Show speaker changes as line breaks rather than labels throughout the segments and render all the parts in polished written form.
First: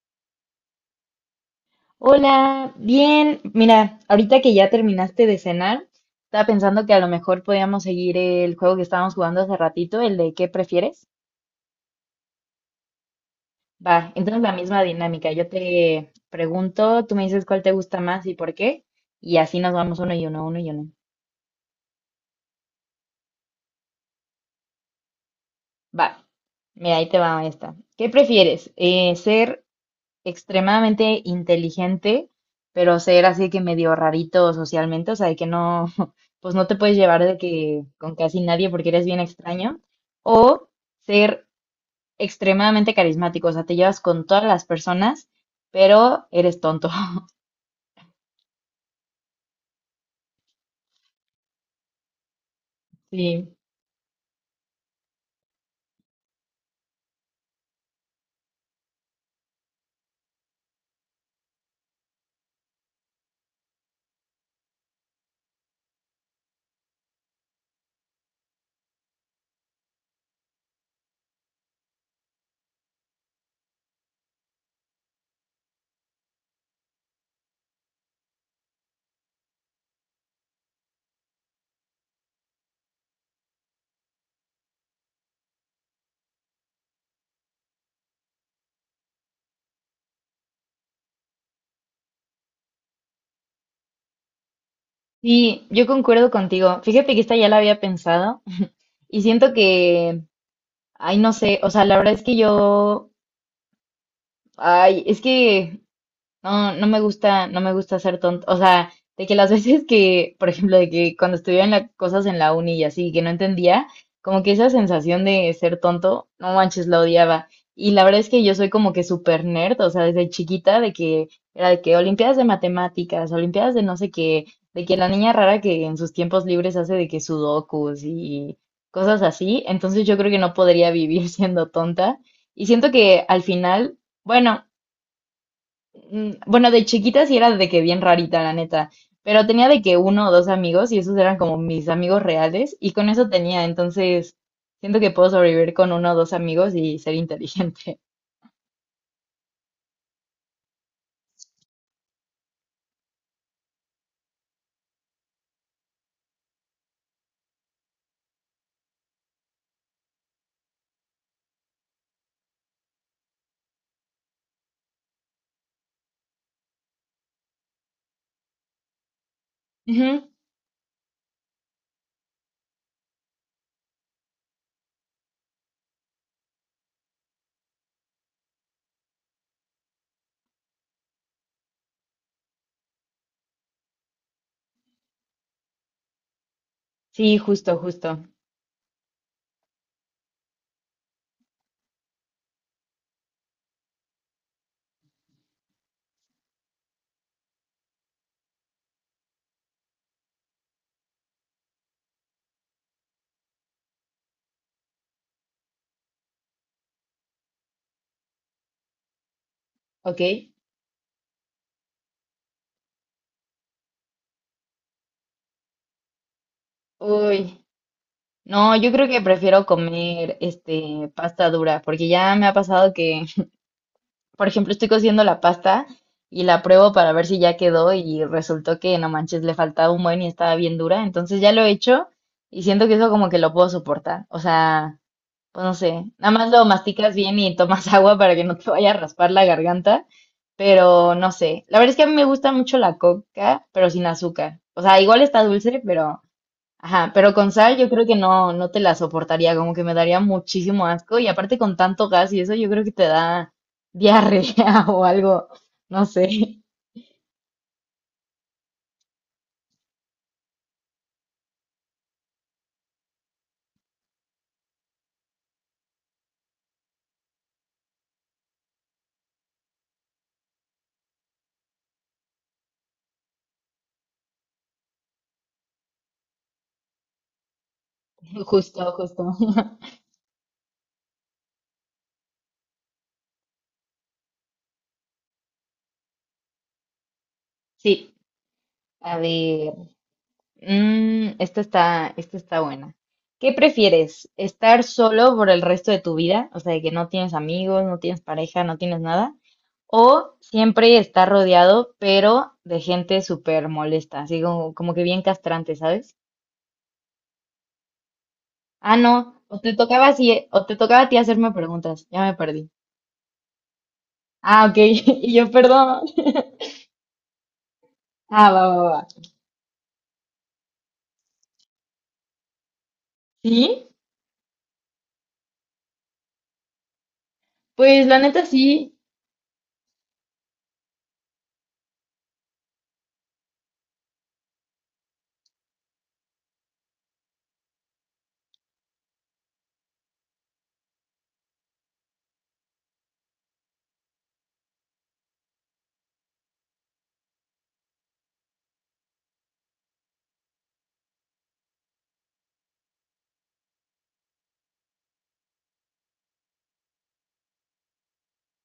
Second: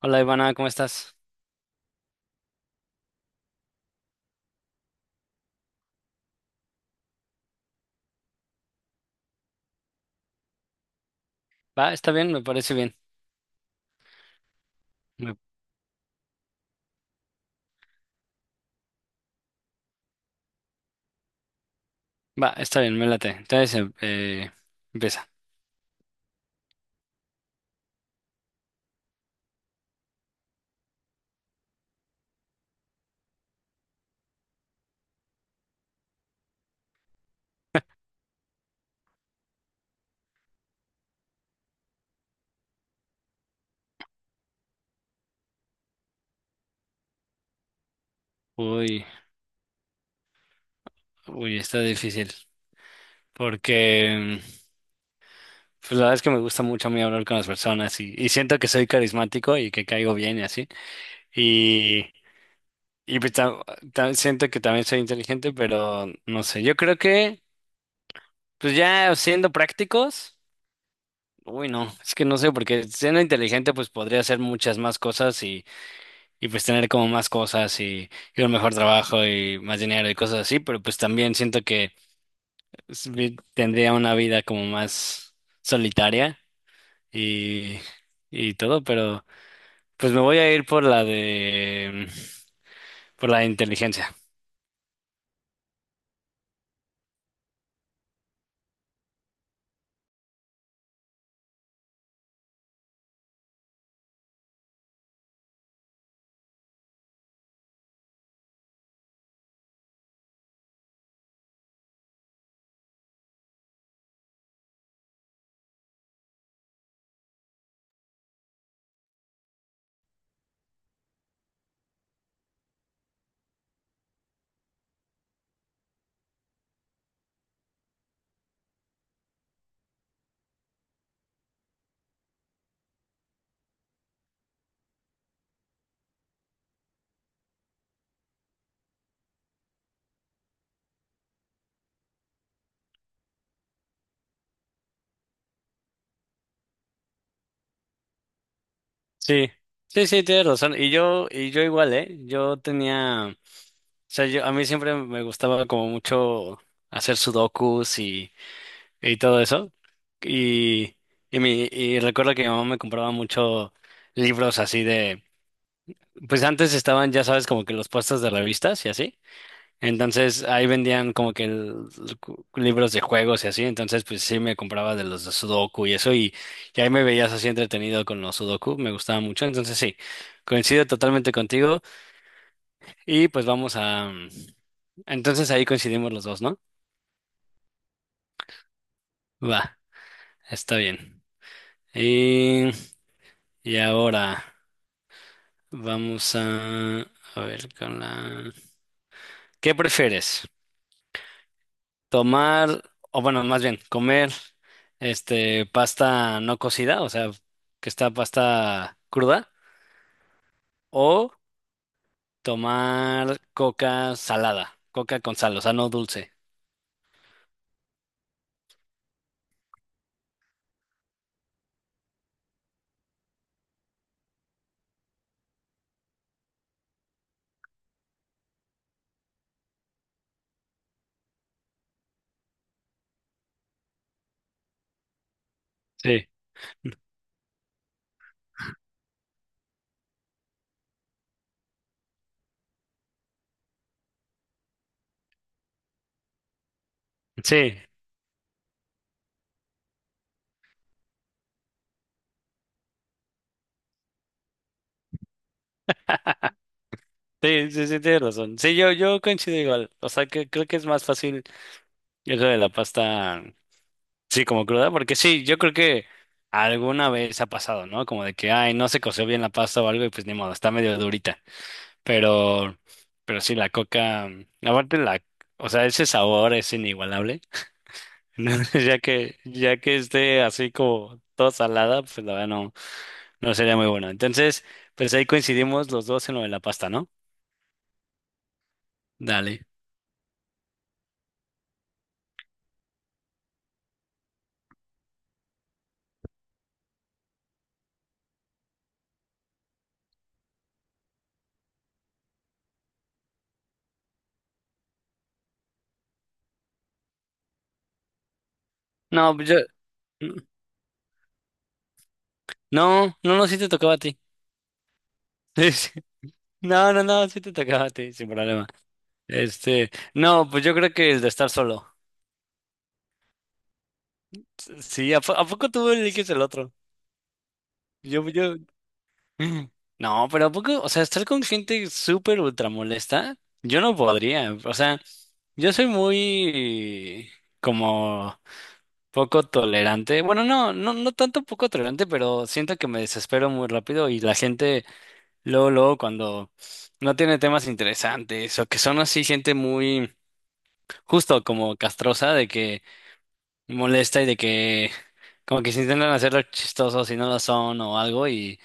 Hola Ivana, ¿cómo estás?
Hola, bien. Mira, ahorita que ya terminaste de cenar, estaba pensando que a lo mejor podíamos seguir el juego que estábamos jugando hace ratito, el de ¿qué prefieres?
Va, está bien, me parece bien.
Va, entonces la misma dinámica.
Me-
Yo te pregunto, tú me dices cuál te gusta más y por qué, y así nos vamos uno y uno, uno y uno.
Va, está bien, me late. Entonces, empieza.
Va, mira, ahí te va esta. ¿Qué prefieres? ¿Ser extremadamente inteligente, pero ser así que medio rarito socialmente, o sea, de que no, pues no te puedes llevar de que con casi nadie porque eres bien extraño, o ser extremadamente carismático, o sea, te llevas con todas las personas, pero eres tonto?
Uy, uy, está difícil.
Sí,
Porque, pues la verdad es que me gusta mucho a mí hablar con las personas y siento que soy carismático y que caigo bien y así. Y, y pues siento que también soy inteligente, pero no sé. Yo creo que, pues ya siendo prácticos, uy, no, es que no sé, porque siendo inteligente, pues podría hacer muchas más cosas y pues tener como más cosas y un mejor trabajo y más dinero y cosas así, pero pues también siento que tendría una vida como más solitaria y, y todo, pero pues me voy a ir por la de por la de inteligencia.
sí, yo concuerdo contigo. Fíjate que esta ya la había pensado y siento que, ay, no sé, o sea, la verdad es que yo, ay, es que no, no me gusta, no me gusta ser tonto. O sea, de que las veces que, por ejemplo, de que cuando estudiaba en las cosas en la uni y así, que no entendía, como que esa sensación de ser tonto, no manches, la odiaba. Y la verdad es que yo soy como que súper nerd, o sea, desde chiquita, de que era de que olimpiadas de matemáticas, olimpiadas de no sé qué, de que la niña rara que en sus tiempos libres hace de que sudokus y cosas así. Entonces yo creo que no podría vivir siendo tonta. Y siento que al final. Bueno, bueno, de chiquita sí era de que bien rarita, la neta, pero tenía de que uno o dos amigos y esos eran como mis amigos reales y con eso tenía, entonces siento que puedo sobrevivir con uno o dos amigos y ser inteligente.
Sí, sí, sí, tienes razón. Y yo igual, ¿eh? Yo tenía, o sea, yo, a mí siempre me gustaba como mucho hacer sudokus y todo eso. Y, y recuerdo que mi mamá me compraba mucho libros así de, pues antes estaban, ya sabes, como que los puestos de revistas y así.
Ujú,
Entonces ahí vendían como que libros de juegos y así. Entonces pues sí me compraba de los de Sudoku y eso. Y ahí me veías así entretenido con los Sudoku. Me gustaba mucho. Entonces sí, coincido totalmente contigo. Y pues entonces ahí coincidimos los dos, ¿no?
sí, justo, justo.
Va, está bien. Y, y ahora... Vamos a, a ver con la... ¿Qué prefieres? ¿Tomar, o bueno, más bien, comer este pasta no cocida, o sea, que está pasta cruda,
Ok.
o tomar coca salada, coca con sal, o sea, no dulce?
Uy, no, yo creo que prefiero comer este pasta dura porque ya me ha pasado que, por ejemplo, estoy cociendo la pasta y la pruebo para ver si ya quedó y resultó que no manches, le faltaba un buen y estaba bien dura. Entonces ya lo he hecho y siento que eso como que lo puedo soportar. O sea, pues no sé,
Sí,
nada más lo masticas bien y tomas agua para que no te vaya a raspar la garganta, pero no sé. La verdad es que a mí me gusta mucho la coca, pero sin azúcar. O sea, igual está dulce, pero ajá, pero con sal
sí,
yo creo que no, no te la soportaría, como que me daría muchísimo asco y aparte con tanto gas y eso yo creo que te da diarrea o algo, no sé,
sí, sí, sí, tienes razón. Sí, yo coincido igual. O sea, que creo que es más fácil eso de la pasta. Sí, como cruda, porque sí, yo creo que alguna vez ha pasado, ¿no? Como de que, ay, no se coció bien la pasta o algo y pues ni modo, está medio durita. Pero, pero sí, la coca, aparte la, o sea, ese sabor es inigualable. ¿No?
justo, justo.
Ya que esté así como toda salada, pues la verdad no, no sería muy bueno. Entonces, pues ahí coincidimos los dos en lo de la pasta, ¿no?
Sí, a
Dale.
ver, esta está buena. ¿Qué prefieres? ¿Estar solo por el resto de tu vida? O sea, de que no tienes amigos, no tienes pareja, no tienes nada. ¿O siempre estar rodeado, pero de gente súper molesta, así como, como que bien castrante, sabes? Ah, no,
No, pues
o
yo,
te tocaba así, o te tocaba a ti hacerme preguntas, ya me perdí.
no, no, no, sí te tocaba a ti.
Ah, ok, y yo, perdón.
No, no, no, sí te tocaba a ti, sin
Ah, va,
problema.
va, va.
Este, no, pues yo creo que el de estar solo.
Sí,
Sí, ¿a, a poco tú eliges el otro?
pues la
Yo,
neta
yo.
sí,
No, pero ¿a poco? O sea, estar con gente súper ultra molesta, yo no podría. O sea, yo soy muy como poco tolerante. Bueno, no, no, no tanto poco tolerante, pero siento que me desespero muy rápido y la gente, luego, luego, cuando no tiene temas interesantes o que son así gente muy justo como castrosa de que molesta y de que como que se intentan hacerlo chistosos y no lo son o algo y,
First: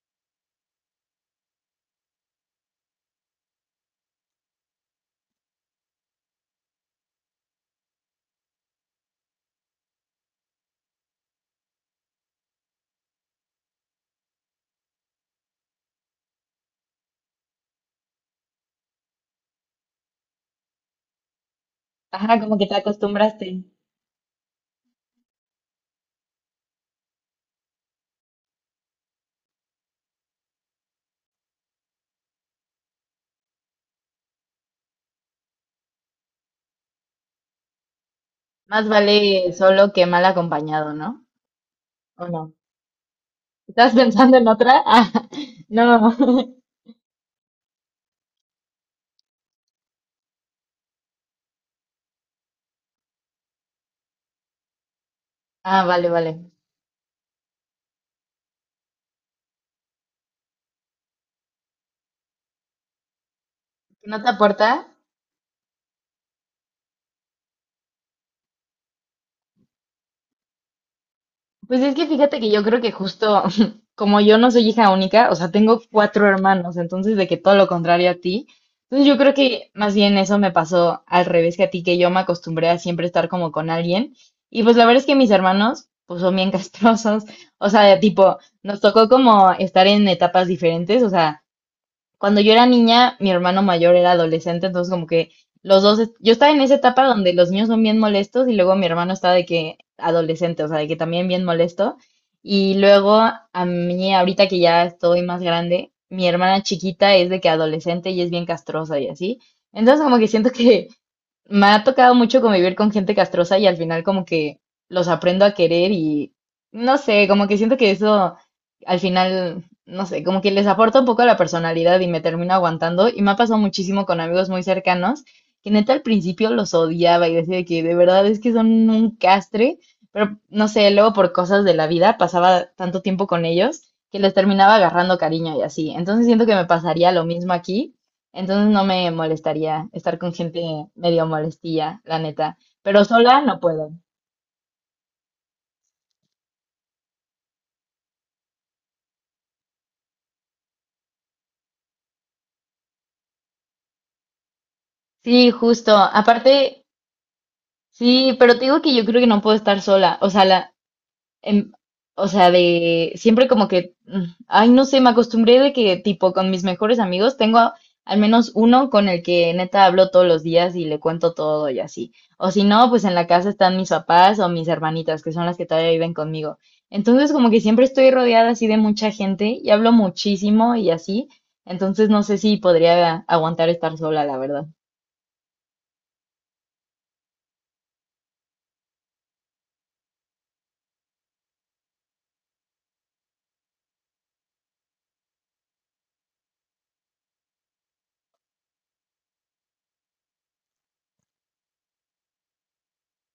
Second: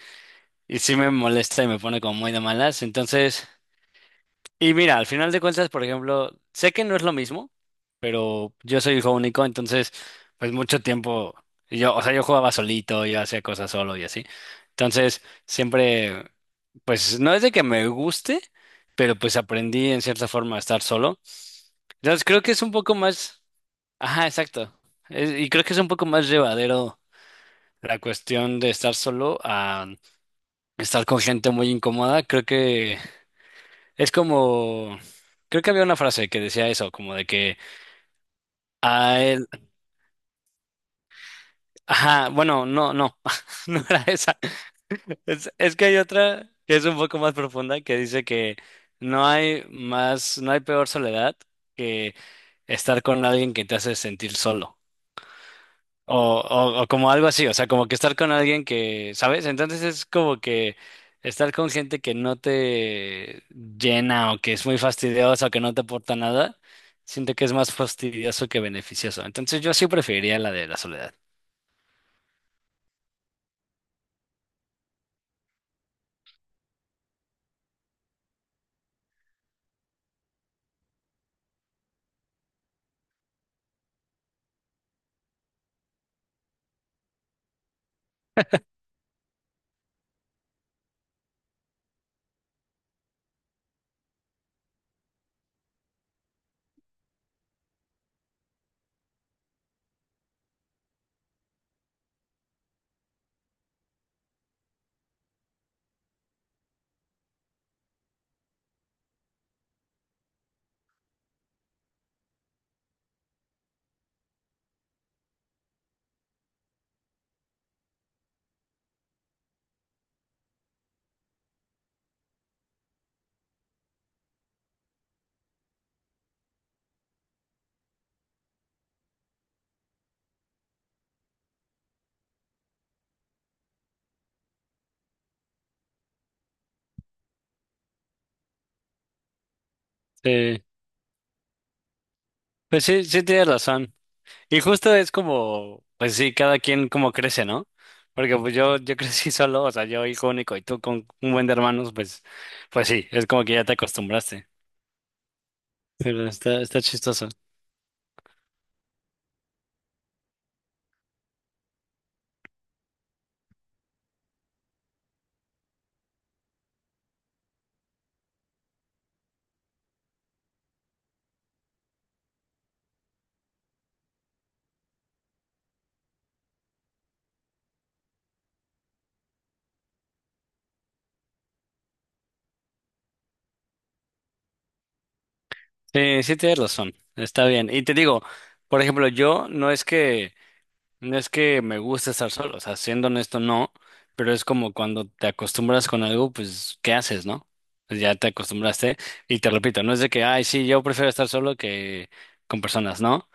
y sí me molesta y me pone como muy de malas. Entonces, y mira, al final de cuentas, por ejemplo, sé que no es lo mismo, pero yo soy hijo único, entonces pues mucho tiempo yo, o sea, yo jugaba solito, yo hacía cosas solo y así. Entonces, siempre, pues no es de que me guste, pero pues aprendí en cierta forma a estar solo. Entonces,
ajá,
creo que
como
es
que
un
te
poco más,
acostumbraste.
ajá, exacto. Y creo que es un poco más llevadero la cuestión de estar solo a estar con gente muy incómoda, creo que es como, creo que había una frase que decía eso, como de que
Más
a él,
vale solo que mal acompañado, ¿no? ¿O
ajá,
no?
bueno, no, no, no
¿Estás
era
pensando
esa.
en otra? Ah,
Es que
no.
hay otra que es un poco más profunda que dice que no hay más, no hay peor soledad que estar con alguien que te hace sentir solo.
Ah, vale, vale.
O como algo así, o sea, como que estar con alguien que, ¿sabes? Entonces es como que estar con gente que no te
¿No te
llena o que es
aporta?
muy fastidiosa o que no te aporta nada, siento que es más fastidioso que beneficioso. Entonces yo sí preferiría la de la soledad.
Pues es que fíjate que yo creo que justo como yo no soy hija única, o sea, tengo cuatro hermanos, entonces de que todo lo contrario a ti. Entonces yo creo que más bien eso me pasó al revés que a ti, que yo me acostumbré a siempre estar como con alguien. Y pues la verdad es que mis hermanos, pues son bien castrosos, o sea, tipo, nos tocó como estar en etapas diferentes, o sea, cuando yo era niña, mi hermano mayor era adolescente, entonces como que los dos, yo estaba en esa etapa donde los niños son bien molestos y luego mi hermano estaba de que adolescente, o sea, de que también bien molesto. Y luego a mí, ahorita que ya estoy más grande, mi hermana chiquita es de que adolescente y es bien castrosa y así. Entonces como que siento que me ha tocado mucho convivir con gente castrosa y al final como que los aprendo a querer y no sé, como que siento que eso al final no sé, como que les aporta un poco a la personalidad y me termino aguantando. Y me ha pasado muchísimo con amigos muy cercanos, que neta al principio los odiaba y decía de que de verdad es que son un castre, pero no sé, luego por cosas de la vida pasaba tanto tiempo con ellos que les terminaba agarrando cariño y así. Entonces siento que me pasaría lo mismo aquí. Entonces no me molestaría estar con gente
Sí,
medio molestilla, la neta.
pues
Pero
sí, sí
sola
tienes
no puedo.
razón. Y justo es como, pues sí, cada quien como crece, ¿no? Porque pues yo crecí solo, o sea, yo hijo único y tú con un buen de hermanos, pues, pues sí, es como que ya te acostumbraste.
Sí, justo.
Pero está, está
Aparte,
chistoso.
sí, pero te digo que yo creo que no puedo estar sola. O sea, la, em, o sea, de siempre como que, ay, no sé, me acostumbré de que tipo con mis mejores amigos tengo al menos uno con el que neta hablo todos los días y le cuento todo y así. O si no, pues en la casa están mis papás o mis hermanitas, que son las que todavía viven conmigo. Entonces como que siempre estoy rodeada así de mucha gente y hablo muchísimo y así. Entonces no sé si podría aguantar estar sola, la verdad.
Sí, sí tienes razón, está bien. Y te digo, por ejemplo, yo no es que, no es que me guste estar solo, o sea, siendo honesto, no, pero es como cuando te acostumbras con algo, pues, ¿qué haces, no? Pues ya te acostumbraste, y te repito, no es de que, ay, sí, yo prefiero estar solo que con personas, ¿no?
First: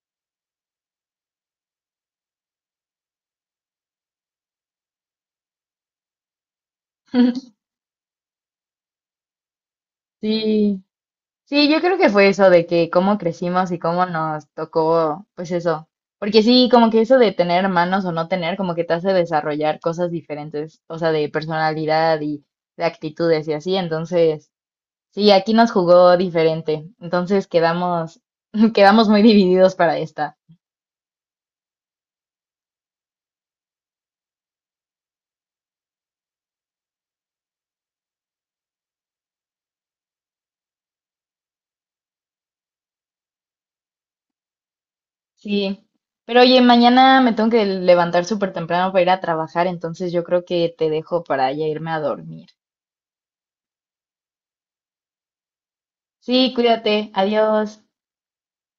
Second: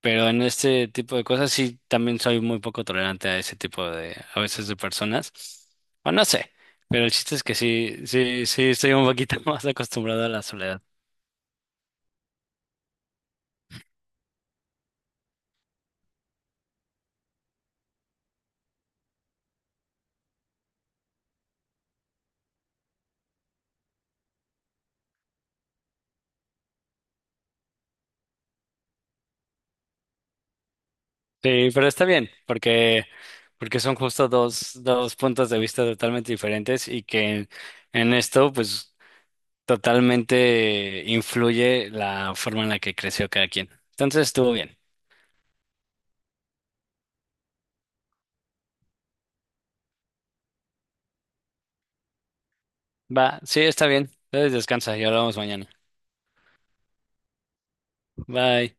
Pero en este tipo de cosas sí también soy muy poco tolerante a ese tipo de, a veces de personas, o no sé, pero el chiste es que sí, sí, sí estoy un poquito más acostumbrado a la soledad.
Sí, sí, yo creo que fue eso de que cómo crecimos y cómo nos tocó, pues eso. Porque sí, como que eso de tener hermanos o no tener, como que te hace desarrollar cosas diferentes, o sea, de personalidad y de actitudes y así. Entonces, sí, aquí nos jugó diferente. Entonces quedamos, quedamos muy divididos para esta.
Sí, pero está bien, porque, porque son justo dos, dos puntos de vista totalmente diferentes y que en esto, pues, totalmente influye la forma en la que creció cada quien. Entonces estuvo bien.
Sí. Pero oye, mañana me tengo que levantar súper temprano para ir a trabajar, entonces yo creo que te dejo para ya irme a dormir.
Va, sí, está bien. Entonces descansa y hablamos mañana.
Sí, cuídate. Adiós.
Bye.